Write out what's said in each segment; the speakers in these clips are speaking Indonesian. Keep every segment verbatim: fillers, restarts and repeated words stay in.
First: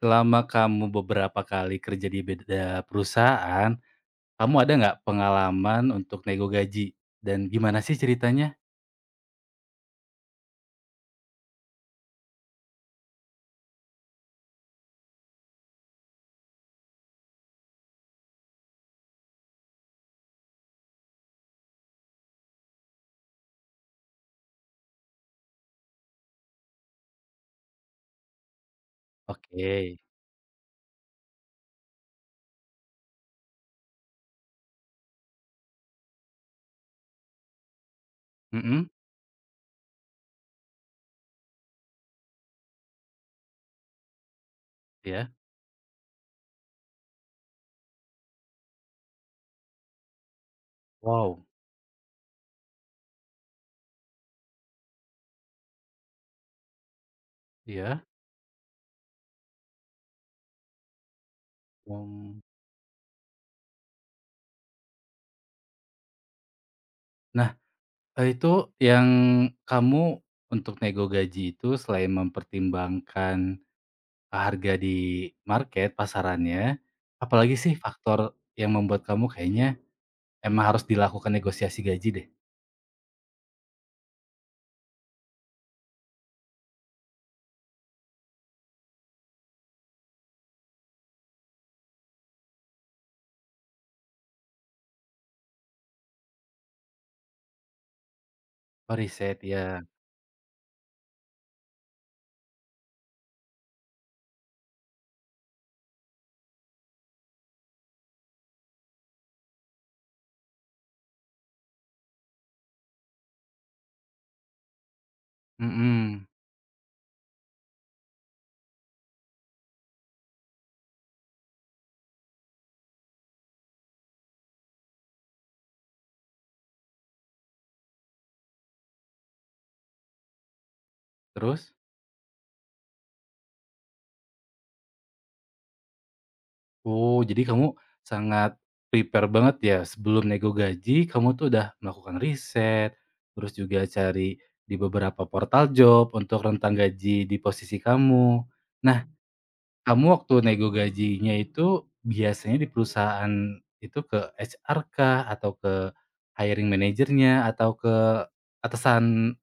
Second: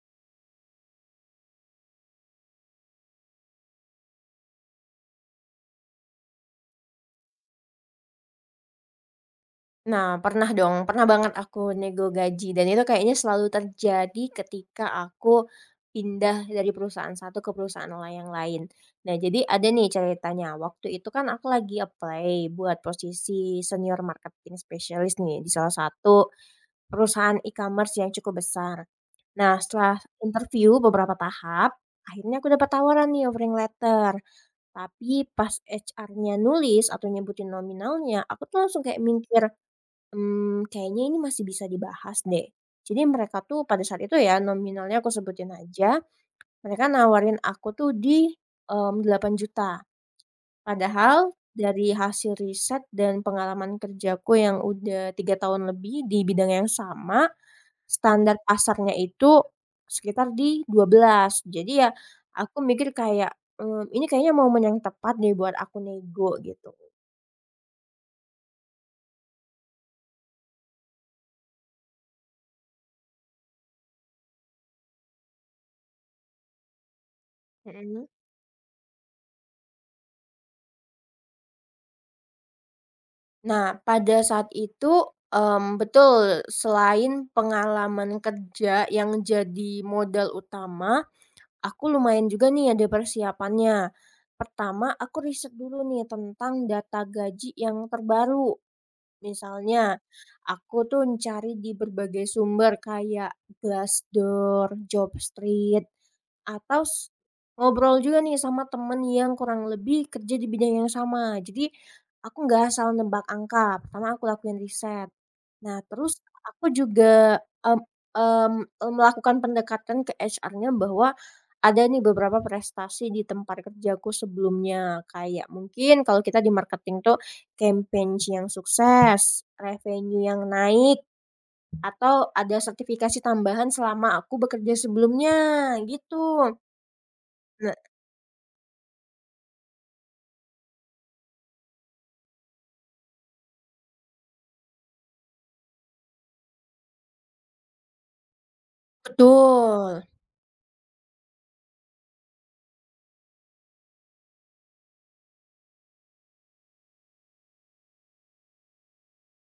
Selama kamu beberapa kali kerja di beda perusahaan, kamu ada nggak pengalaman untuk nego gaji? Dan gimana sih ceritanya? Nah, pernah dong, pernah banget aku nego gaji dan itu kayaknya selalu terjadi ketika aku pindah dari perusahaan satu ke perusahaan la- yang lain. Nah, jadi ada nih ceritanya. Waktu itu kan aku lagi apply buat posisi senior marketing specialist nih di salah satu perusahaan e-commerce yang cukup besar. Nah, Oke. setelah interview beberapa tahap, akhirnya aku dapat tawaran nih offering letter. Tapi pas H R-nya nulis atau nyebutin nominalnya, aku tuh langsung Mhm. kayak mikir, Mmm, kayaknya ini masih bisa dibahas deh. Jadi mereka tuh pada saat itu ya nominalnya aku Iya. sebutin aja, mereka nawarin aku tuh di, mmm, delapan juta rupiah. Padahal Wow. dari hasil riset dan pengalaman kerjaku yang udah tiga tahun lebih di bidang yang sama, Iya. standar pasarnya itu sekitar di dua belas. Jadi ya mmm, aku mikir kayak, mmm, ini kayaknya momen yang tepat deh buat aku nego gitu. nah, eee, itu yang kamu untuk nego gaji itu selain mempertimbangkan harga di market, pasarannya, apalagi sih Mhm. faktor yang membuat kamu kayaknya emang harus dilakukan negosiasi gaji deh? Nah, pada saat itu, mmm, betul, selain pengalaman kerja yang jadi modal utama, aku lumayan juga nih ada persiapannya. Pertama, aku riset dulu nih tentang data gaji yang terbaru. Oh, riset, iya. Misalnya, aku tuh cari di berbagai sumber kayak Glassdoor, Jobstreet, atau s ngobrol juga nih sama temen yang kurang lebih kerja di bidang yang sama. Jadi aku nggak asal nebak angka, pertama aku lakuin riset. Nah, terus Mhm. aku juga, mmm mmm, melakukan pendekatan ke H R-nya bahwa ada nih beberapa prestasi di tempat kerjaku sebelumnya, kayak mungkin kalau kita di marketing tuh campaign yang sukses, revenue yang naik, Terus? atau ada sertifikasi tambahan selama aku bekerja sebelumnya, gitu. Oh, jadi Nah. kamu sangat prepare banget ya sebelum nego gaji, kamu tuh udah melakukan riset, terus juga cari di beberapa portal job untuk rentang gaji di posisi kamu. Nah, Betul. kamu waktu nego gajinya itu biasanya di perusahaan itu ke H R kah atau ke hiring manajernya atau ke atasan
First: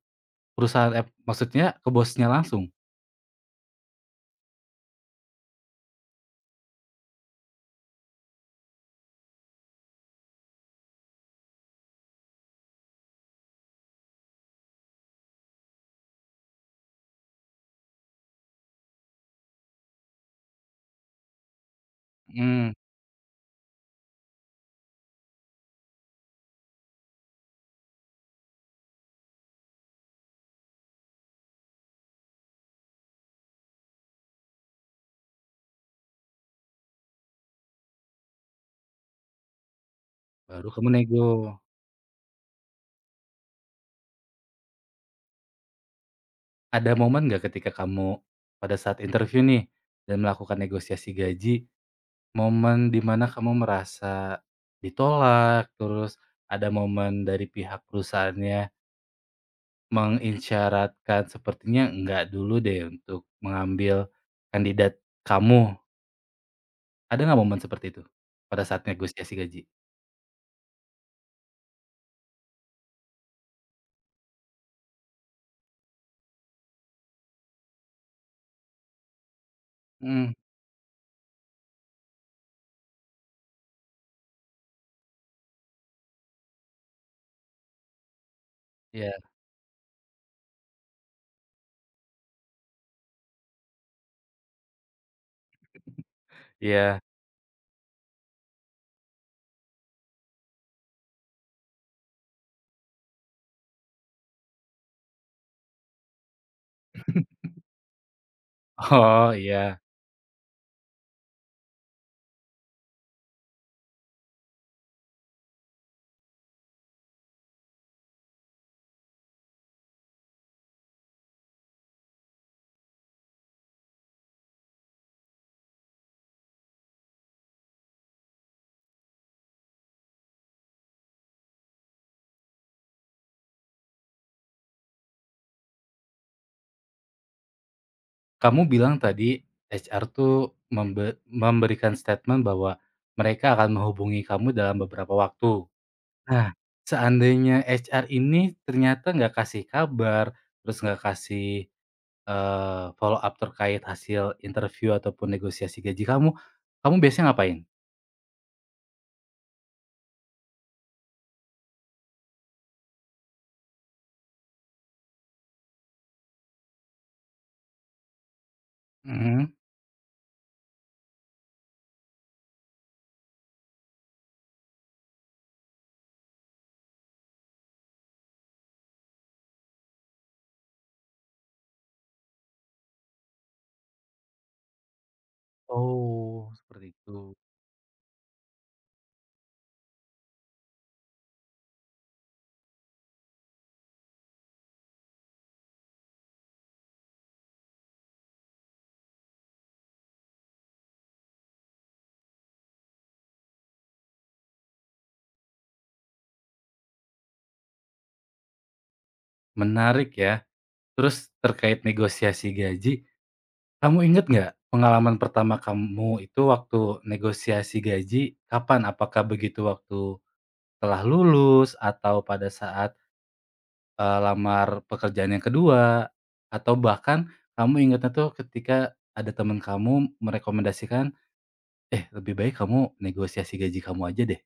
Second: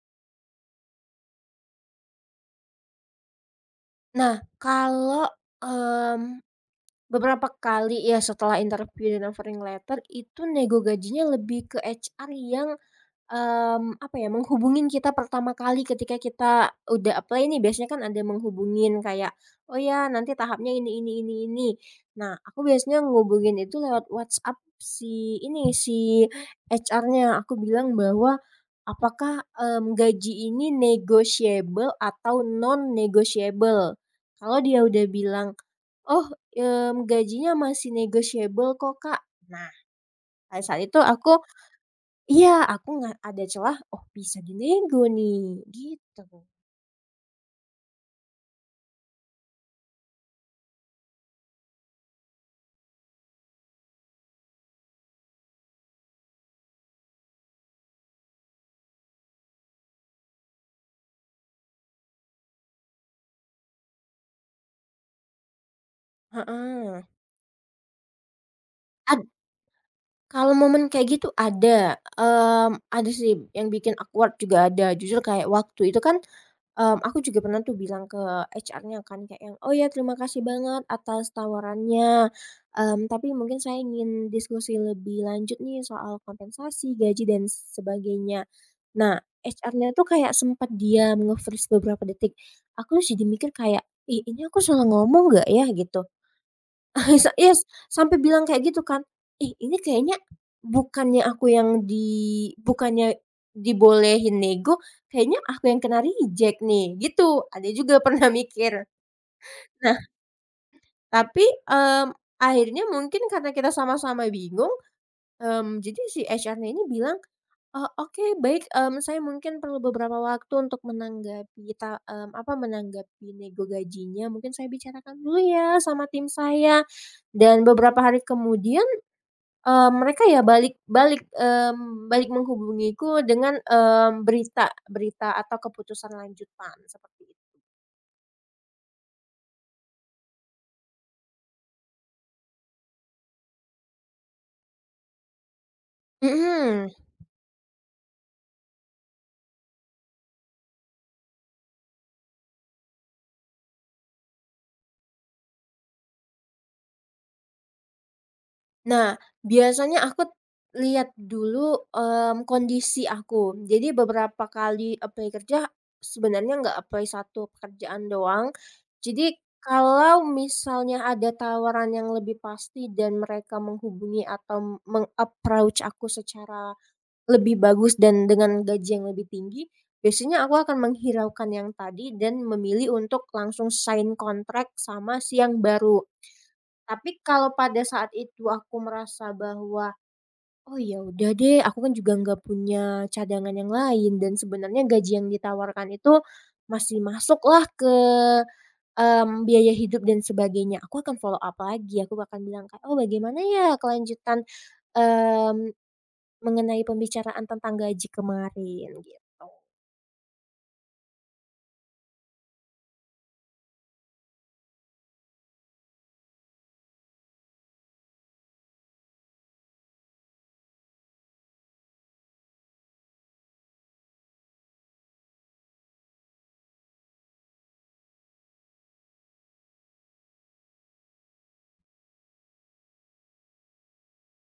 perusahaan, eh, maksudnya ke bosnya langsung? Nah, kalau, mmm, beberapa kali ya setelah interview dan offering letter itu nego gajinya lebih ke H R yang, Mmm, apa ya, menghubungin kita pertama kali ketika kita udah apply nih. Biasanya kan ada menghubungin kayak, "Oh ya, nanti tahapnya ini ini ini ini." Nah, aku Hmm, biasanya ngehubungin itu lewat WhatsApp si ini, si H R-nya. Aku bilang bahwa, "Apakah, mmm, gaji ini negotiable atau non-negotiable?" Kalau dia udah bilang, "Oh, mmm, gajinya masih negotiable kok, Kak." Nah, pada baru saat kamu itu nego. aku, iya, aku nggak ada celah, oh, bisa dinego nih, gitu. Ada momen nggak ketika kamu pada saat interview nih dan melakukan negosiasi gaji, momen di mana kamu merasa ditolak, terus ada momen dari pihak perusahaannya mengisyaratkan sepertinya enggak dulu deh untuk mengambil kandidat kamu, Heeh. ada nggak momen seperti itu pada saat Ad negosiasi gaji? Kalau momen kayak gitu ada, mmm, ada sih yang bikin awkward juga ada, jujur kayak waktu itu kan, Mmm, aku juga pernah tuh bilang ke H R-nya kan kayak yang, "Oh ya, terima Hmm. kasih banget atas tawarannya, mmm, tapi mungkin saya ingin diskusi lebih lanjut nih soal kompensasi, gaji dan sebagainya." iya Nah, H R-nya tuh kayak sempat dia nge-freeze beberapa detik. Aku terus jadi mikir kayak, "Ih, ini aku salah ngomong gak ya?" Gitu. iya. Sa yes, sampai bilang kayak gitu kan, "Ih, ini kayaknya bukannya aku yang di bukannya dibolehin nego, kayaknya aku yang kena reject nih," gitu. Ada juga pernah mikir. Oh, iya. Nah, tapi, mmm, akhirnya mungkin karena kita sama-sama bingung, mmm, jadi si H R-nya ini bilang, "Oh, oke, baik, mmm, saya mungkin perlu beberapa waktu untuk menanggapi ta mmm, apa, menanggapi nego gajinya. Mungkin saya bicarakan dulu ya sama tim saya." Dan beberapa hari kemudian, Eee, mereka ya balik balik, mmm, balik menghubungiku dengan, mmm, berita berita atau keputusan lanjutan seperti itu. Kamu bilang tadi H R tuh membe memberikan statement bahwa mereka akan menghubungi kamu dalam beberapa waktu. Nah, Mhm. seandainya H R ini ternyata nggak kasih kabar, terus nggak kasih, eee, follow up terkait hasil interview ataupun negosiasi gaji kamu, kamu biasanya ngapain? Nah, biasanya aku lihat dulu, mmm, kondisi aku. Jadi beberapa kali apply kerja sebenarnya nggak apply satu pekerjaan doang. Jadi Mhm. kalau misalnya ada tawaran yang lebih pasti dan mereka menghubungi atau meng-approach aku secara lebih bagus dan dengan gaji yang lebih tinggi, biasanya aku akan menghiraukan yang tadi dan memilih untuk langsung sign kontrak sama si yang baru. Oh, seperti itu. Tapi kalau pada saat itu aku merasa bahwa, "Oh, ya udah deh, aku kan juga nggak punya cadangan yang lain dan sebenarnya gaji yang ditawarkan itu masih masuklah ke, mmm, biaya hidup dan sebagainya." Aku akan follow up lagi, aku akan bilang kayak, "Oh, bagaimana ya kelanjutan, mmm" mengenai pembicaraan tentang gaji kemarin, gitu. Menarik ya. Terus terkait negosiasi gaji, kamu inget nggak pengalaman pertama kamu itu waktu negosiasi gaji kapan? Apakah begitu waktu telah lulus atau pada saat, eee, lamar pekerjaan yang kedua? Atau bahkan kamu ingatnya tuh ketika ada teman kamu merekomendasikan, "Eh, lebih baik kamu negosiasi gaji kamu aja deh."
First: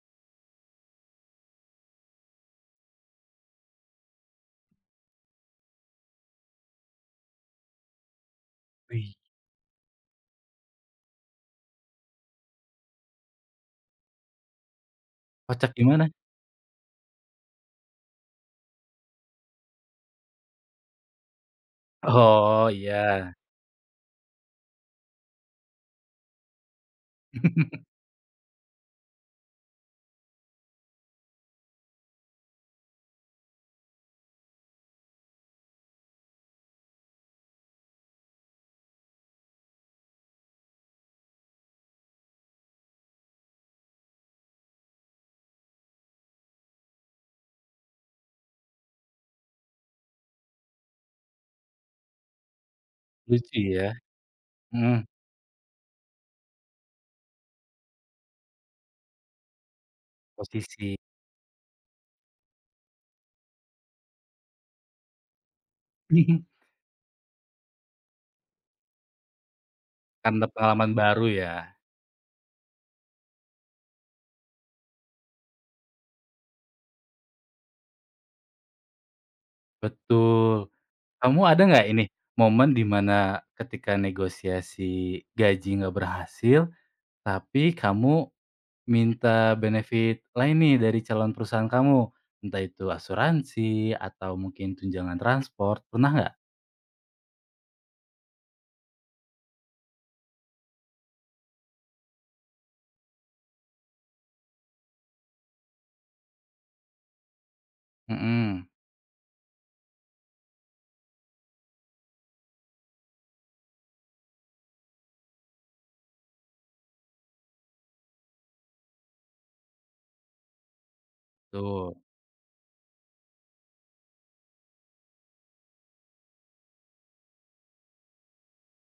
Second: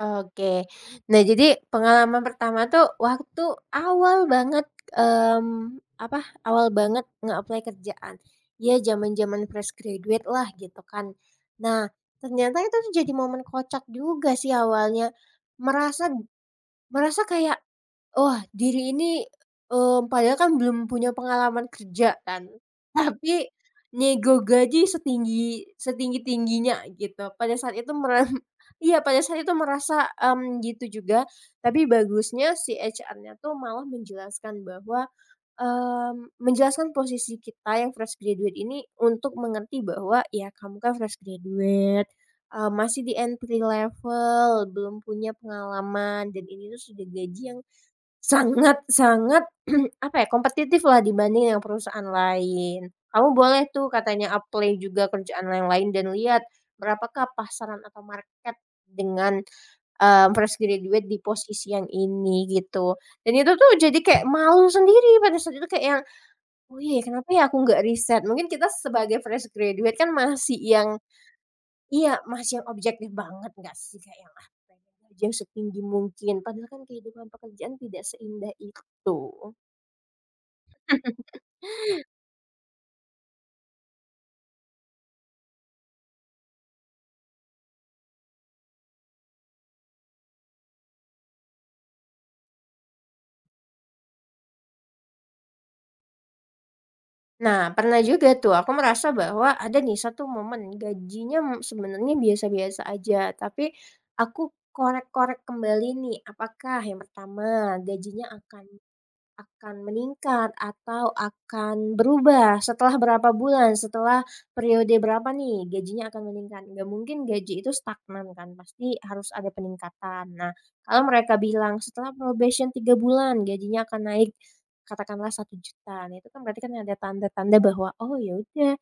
Oke. Nah, jadi pengalaman pertama tuh waktu awal banget, mmm, apa, awal banget nge-apply kerjaan. Ya, Wih. zaman-zaman fresh graduate lah gitu kan. Nah, ternyata itu tuh jadi momen kocak juga sih awalnya. Kocak Merasa gimana? merasa kayak, "Wah, diri ini, eee, padahal kan belum punya pengalaman kerja kan, Oh, iya. tapi nego gaji setinggi setinggi-tingginya gitu." Pada saat itu meram iya, pada saat itu merasa, mmm, gitu juga, tapi bagusnya si H R-nya tuh malah menjelaskan bahwa, mmm, menjelaskan posisi kita yang fresh graduate ini untuk mengerti bahwa, "Ya, kamu kan fresh graduate, eee, masih di entry level, belum punya pengalaman dan ini tuh sudah gaji yang sangat sangat, apa ya, kompetitif lah dibanding yang perusahaan lain. Kamu Lucu boleh tuh ya? katanya apply Mhm. juga kerjaan yang lain dan lihat berapakah pasaran atau market dengan, eee, fresh Posisi. graduate di posisi yang ini gitu." Dan itu tuh jadi kayak malu sendiri pada saat itu kayak yang, "Oh, iya ya, kenapa ya aku nggak riset?" Mungkin kita sebagai fresh graduate kan Karena masih yang pengalaman baru ya? Iya, masih yang objektif banget nggak sih, kayak yang, ah, pengen gaji yang setinggi mungkin, padahal kan kehidupan pekerjaan tidak seindah itu. Betul. Kamu ada nggak ini, momen di mana ketika negosiasi gaji nggak berhasil, tapi kamu minta benefit lain nih dari calon perusahaan kamu? Entah itu asuransi atau mungkin tunjangan transport, pernah nggak? Nah, pernah juga tuh aku merasa bahwa ada nih satu momen gajinya m sebenarnya biasa-biasa aja, tapi aku korek-korek kembali nih, apakah yang pertama gajinya akan Mhm. Akan meningkat atau akan berubah setelah berapa bulan, setelah periode berapa nih gajinya akan meningkat. Nggak mungkin gaji itu stagnan kan, pasti harus ada peningkatan. Nah, kalau mereka bilang Betul. setelah probation tiga bulan gajinya akan naik katakanlah satu juta. Nah, itu kan berarti kan ada tanda-tanda bahwa, oh ya udah,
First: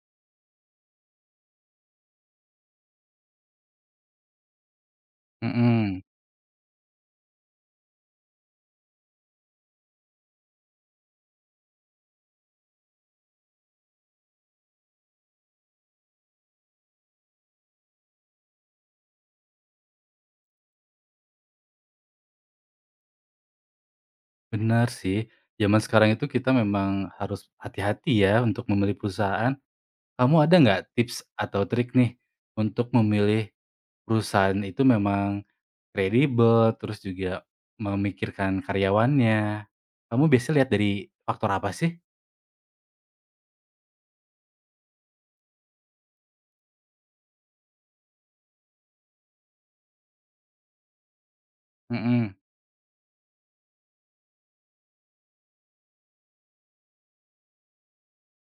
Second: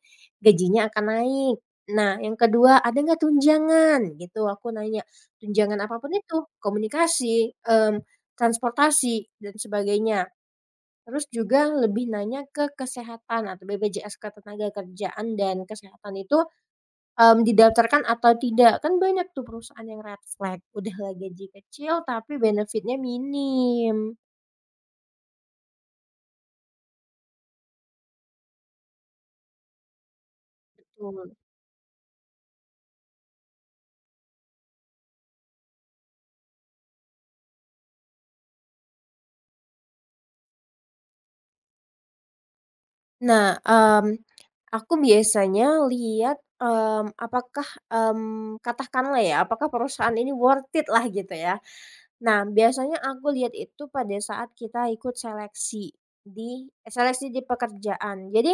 gajinya akan naik. Nah, yang kedua, ada nggak tunjangan? Gitu aku nanya. Tunjangan Mhm. apapun itu, komunikasi, mmm, transportasi dan sebagainya. Terus juga lebih nanya ke kesehatan atau B P J S ketenagakerjaan dan kesehatan itu, mmm, didaftarkan atau tidak. Kan banyak tuh perusahaan yang red flag, udah lah gaji kecil tapi benefitnya minim. Benar sih. Zaman sekarang itu kita memang harus hati-hati ya untuk memilih perusahaan. Kamu ada nggak tips Betul. atau trik nih, untuk memilih perusahaan itu memang kredibel, terus juga memikirkan karyawannya. Kamu biasanya lihat dari faktor apa sih? Nah, mmm, aku biasanya lihat, mmm, apakah, mmm, katakanlah ya, apakah perusahaan ini worth it lah gitu ya. Mhm. Nah, biasanya aku lihat itu pada saat kita ikut seleksi di eh, seleksi di pekerjaan. Jadi,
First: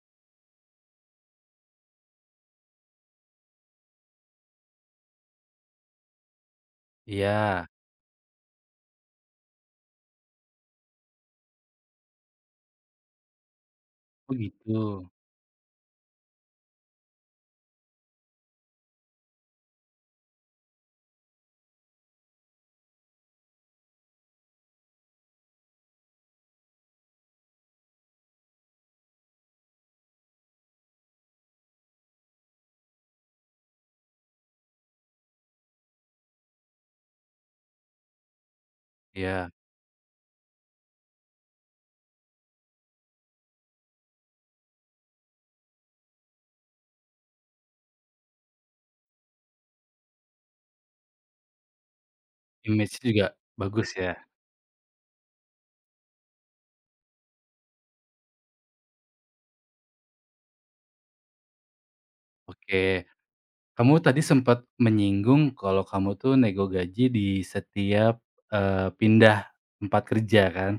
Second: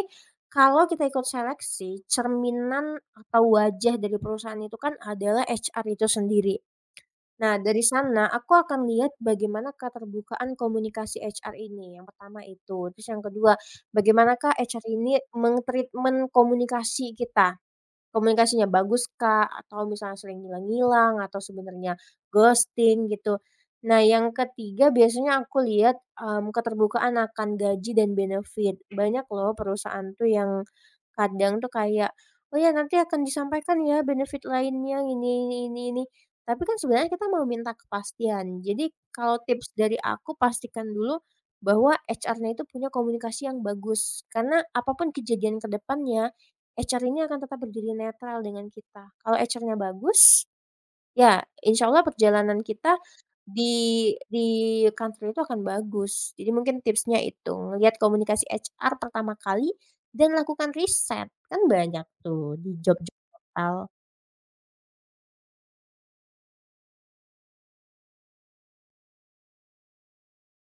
kalau kita ikut seleksi, cerminan atau wajah dari perusahaan itu kan adalah H R itu sendiri. Nah, Iya. dari sana aku akan lihat bagaimana keterbukaan komunikasi H R ini. Yang pertama itu. Terus yang kedua, Oh bagaimanakah gitu, H R ini meng-treatment komunikasi kita. Komunikasinya bagus kah? Atau misalnya sering ngilang-ngilang atau sebenarnya ghosting gitu. Nah, yang ketiga biasanya aku lihat, mmm, keterbukaan akan gaji dan benefit. Banyak loh perusahaan tuh yang kadang tuh kayak, "Oh ya nanti akan disampaikan ya benefit lainnya ini ini ini ini." Tapi kan sebenarnya kita mau minta kepastian. Jadi kalau iya. tips dari aku, pastikan dulu bahwa H R-nya itu punya komunikasi yang bagus, karena apapun kejadian ke depannya H R ini akan tetap berdiri netral dengan kita. Kalau H R-nya bagus, ya insya Allah perjalanan kita Image-nya juga bagus di ya? di kantor itu akan bagus. Jadi mungkin tipsnya itu, lihat komunikasi H R pertama kali dan lakukan riset, kan banyak tuh di Oke. job-job portal. Kamu tadi sempat menyinggung kalau kamu tuh nego gaji di setiap, eee, pindah tempat kerja kan.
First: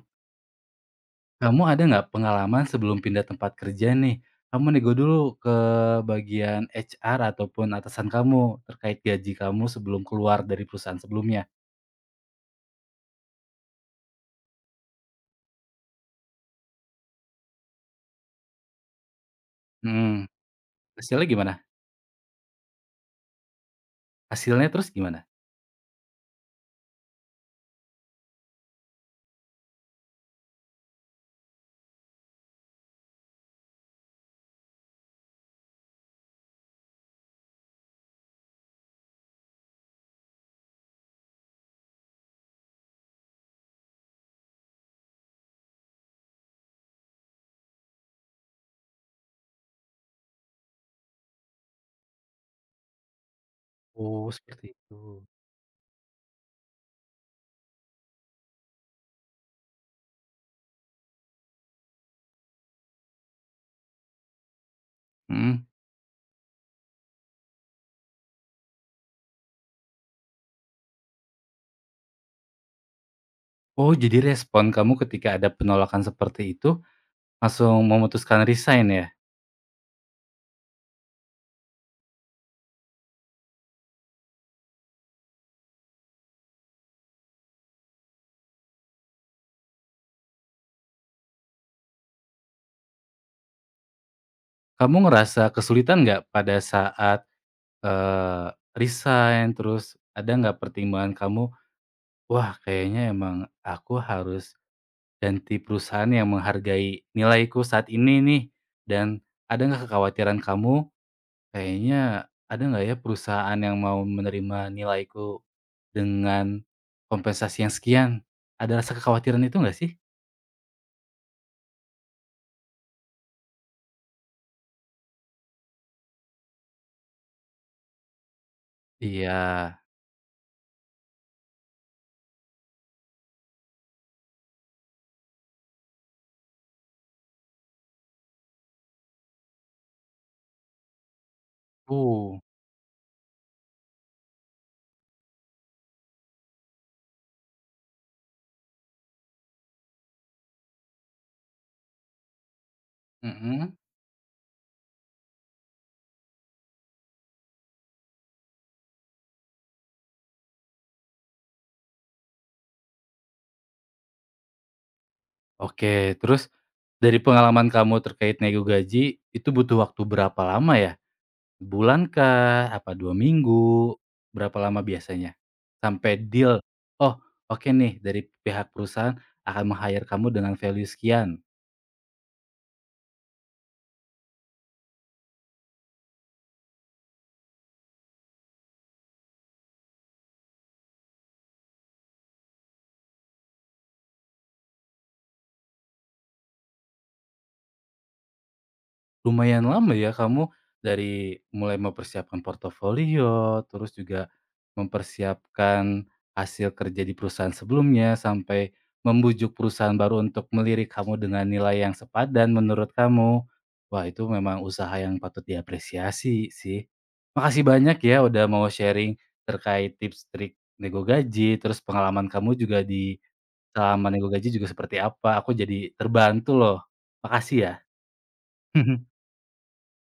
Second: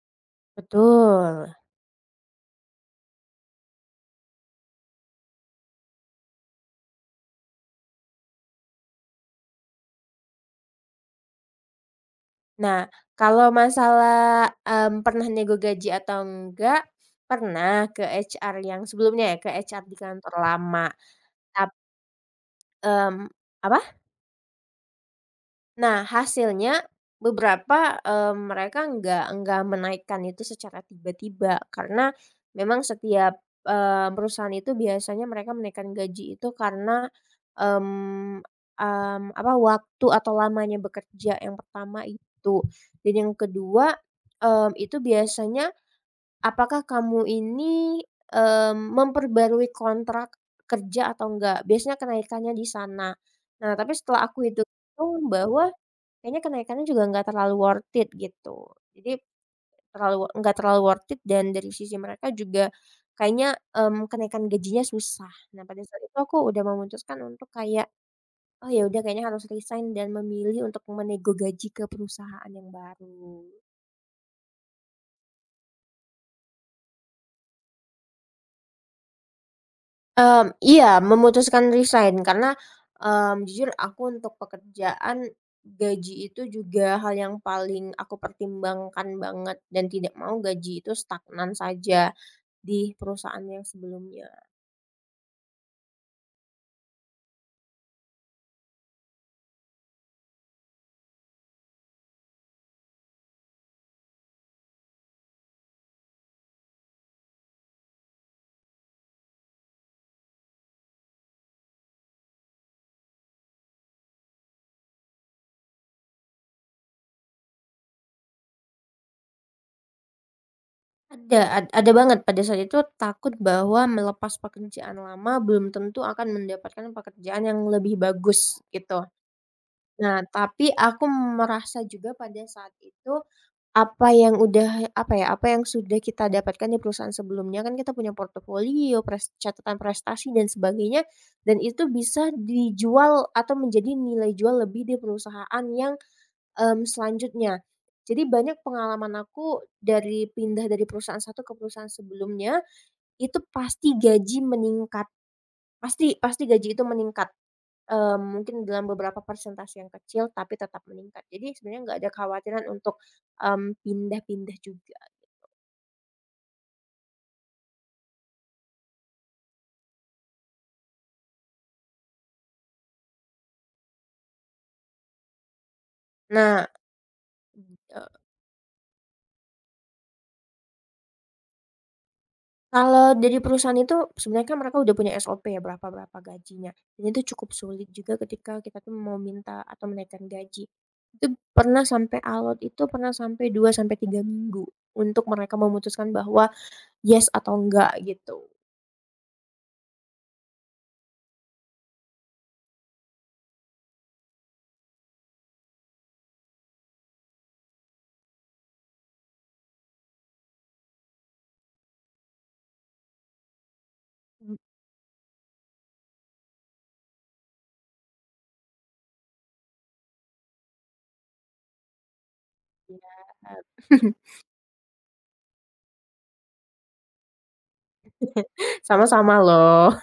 Betul. Kamu ada nggak pengalaman sebelum pindah tempat kerja nih, kamu nego dulu ke bagian H R ataupun atasan kamu terkait gaji kamu sebelum keluar dari perusahaan sebelumnya? Nah, kalau masalah, mmm, pernah nego gaji atau enggak, pernah ke H R yang sebelumnya ya, ke H R di Mhm, kantor lama, hasilnya gimana? tap mmm, apa? Hasilnya terus gimana? Nah, hasilnya beberapa, eee, mereka nggak nggak menaikkan itu secara tiba-tiba, karena memang setiap, eee, perusahaan itu biasanya mereka menaikkan gaji itu karena, mmm, mmm, apa, waktu atau lamanya bekerja yang pertama itu. Dan yang kedua, mmm, itu biasanya apakah kamu ini, mmm, memperbarui kontrak kerja atau enggak, biasanya kenaikannya di sana. Nah, tapi setelah Oh, aku itu seperti itu. hitung bahwa kayaknya kenaikannya juga nggak terlalu worth it gitu. Jadi terlalu nggak terlalu worth it dan dari sisi mereka juga kayaknya, mmm, kenaikan gajinya susah. Mhm. Nah, pada saat itu aku udah memutuskan untuk kayak, "Oh ya udah, kayaknya harus resign dan memilih untuk menego gaji ke perusahaan yang baru." Oh, jadi respon kamu ketika ada penolakan seperti itu, langsung memutuskan resign ya? Mmm, iya, memutuskan resign karena, mmm, jujur aku untuk pekerjaan, gaji itu juga hal yang paling aku pertimbangkan banget dan tidak mau gaji itu stagnan saja. Di perusahaan yang sebelumnya. Kamu ngerasa kesulitan nggak pada saat, eee, resign, terus ada nggak pertimbangan kamu, "Wah, kayaknya emang aku harus ganti perusahaan yang menghargai nilaiku saat ini nih." Dan ada nggak kekhawatiran kamu, "Kayaknya ada nggak ya perusahaan yang mau menerima nilaiku?" Dengan kompensasi yang sekian, ada rasa kekhawatiran itu nggak sih? Ada ad ada banget pada saat itu takut bahwa melepas pekerjaan lama belum tentu akan mendapatkan pekerjaan yang lebih bagus gitu. Iya. Nah, tapi aku merasa juga pada saat itu apa yang udah apa ya, apa yang sudah kita dapatkan di perusahaan sebelumnya kan kita punya portofolio, pres catatan prestasi dan sebagainya dan itu bisa Uh. dijual atau menjadi nilai jual lebih di perusahaan yang, mmm, selanjutnya. Jadi banyak pengalaman aku dari pindah dari perusahaan satu ke perusahaan sebelumnya, itu Mhm. pasti gaji meningkat, pasti pasti gaji itu meningkat, eee, mungkin dalam beberapa persentase yang kecil tapi tetap meningkat. Jadi sebenarnya nggak ada kekhawatiran untuk, mmm, pindah-pindah juga. Oke. Terus dari pengalaman kamu terkait nego gaji, itu butuh waktu berapa lama ya? Sebulan kah? Apa dua minggu? Berapa lama biasanya? Sampai deal, Nah, "Oh, oke nih dari pihak perusahaan akan meng-hire kamu dengan value sekian." kalau dari perusahaan itu sebenarnya kan mereka udah punya sop ya berapa-berapa gajinya, dan itu cukup sulit juga ketika kita tuh mau minta atau menaikkan gaji. Itu pernah sampai alot. Itu pernah sampai dua sampai tiga minggu untuk mereka memutuskan bahwa yes atau enggak gitu. Lumayan lama ya kamu dari mulai mempersiapkan portofolio, terus juga mempersiapkan hasil kerja di perusahaan sebelumnya, sampai membujuk perusahaan baru untuk melirik kamu dengan nilai yang sepadan menurut kamu. Wah, itu Mhm, memang usaha yang patut diapresiasi sih. Makasih banyak ya udah mau sharing terkait tips trik nego gaji, terus pengalaman kamu juga di iya. selama nego gaji juga seperti apa. Aku jadi terbantu loh. Makasih ya. Sama-sama loh.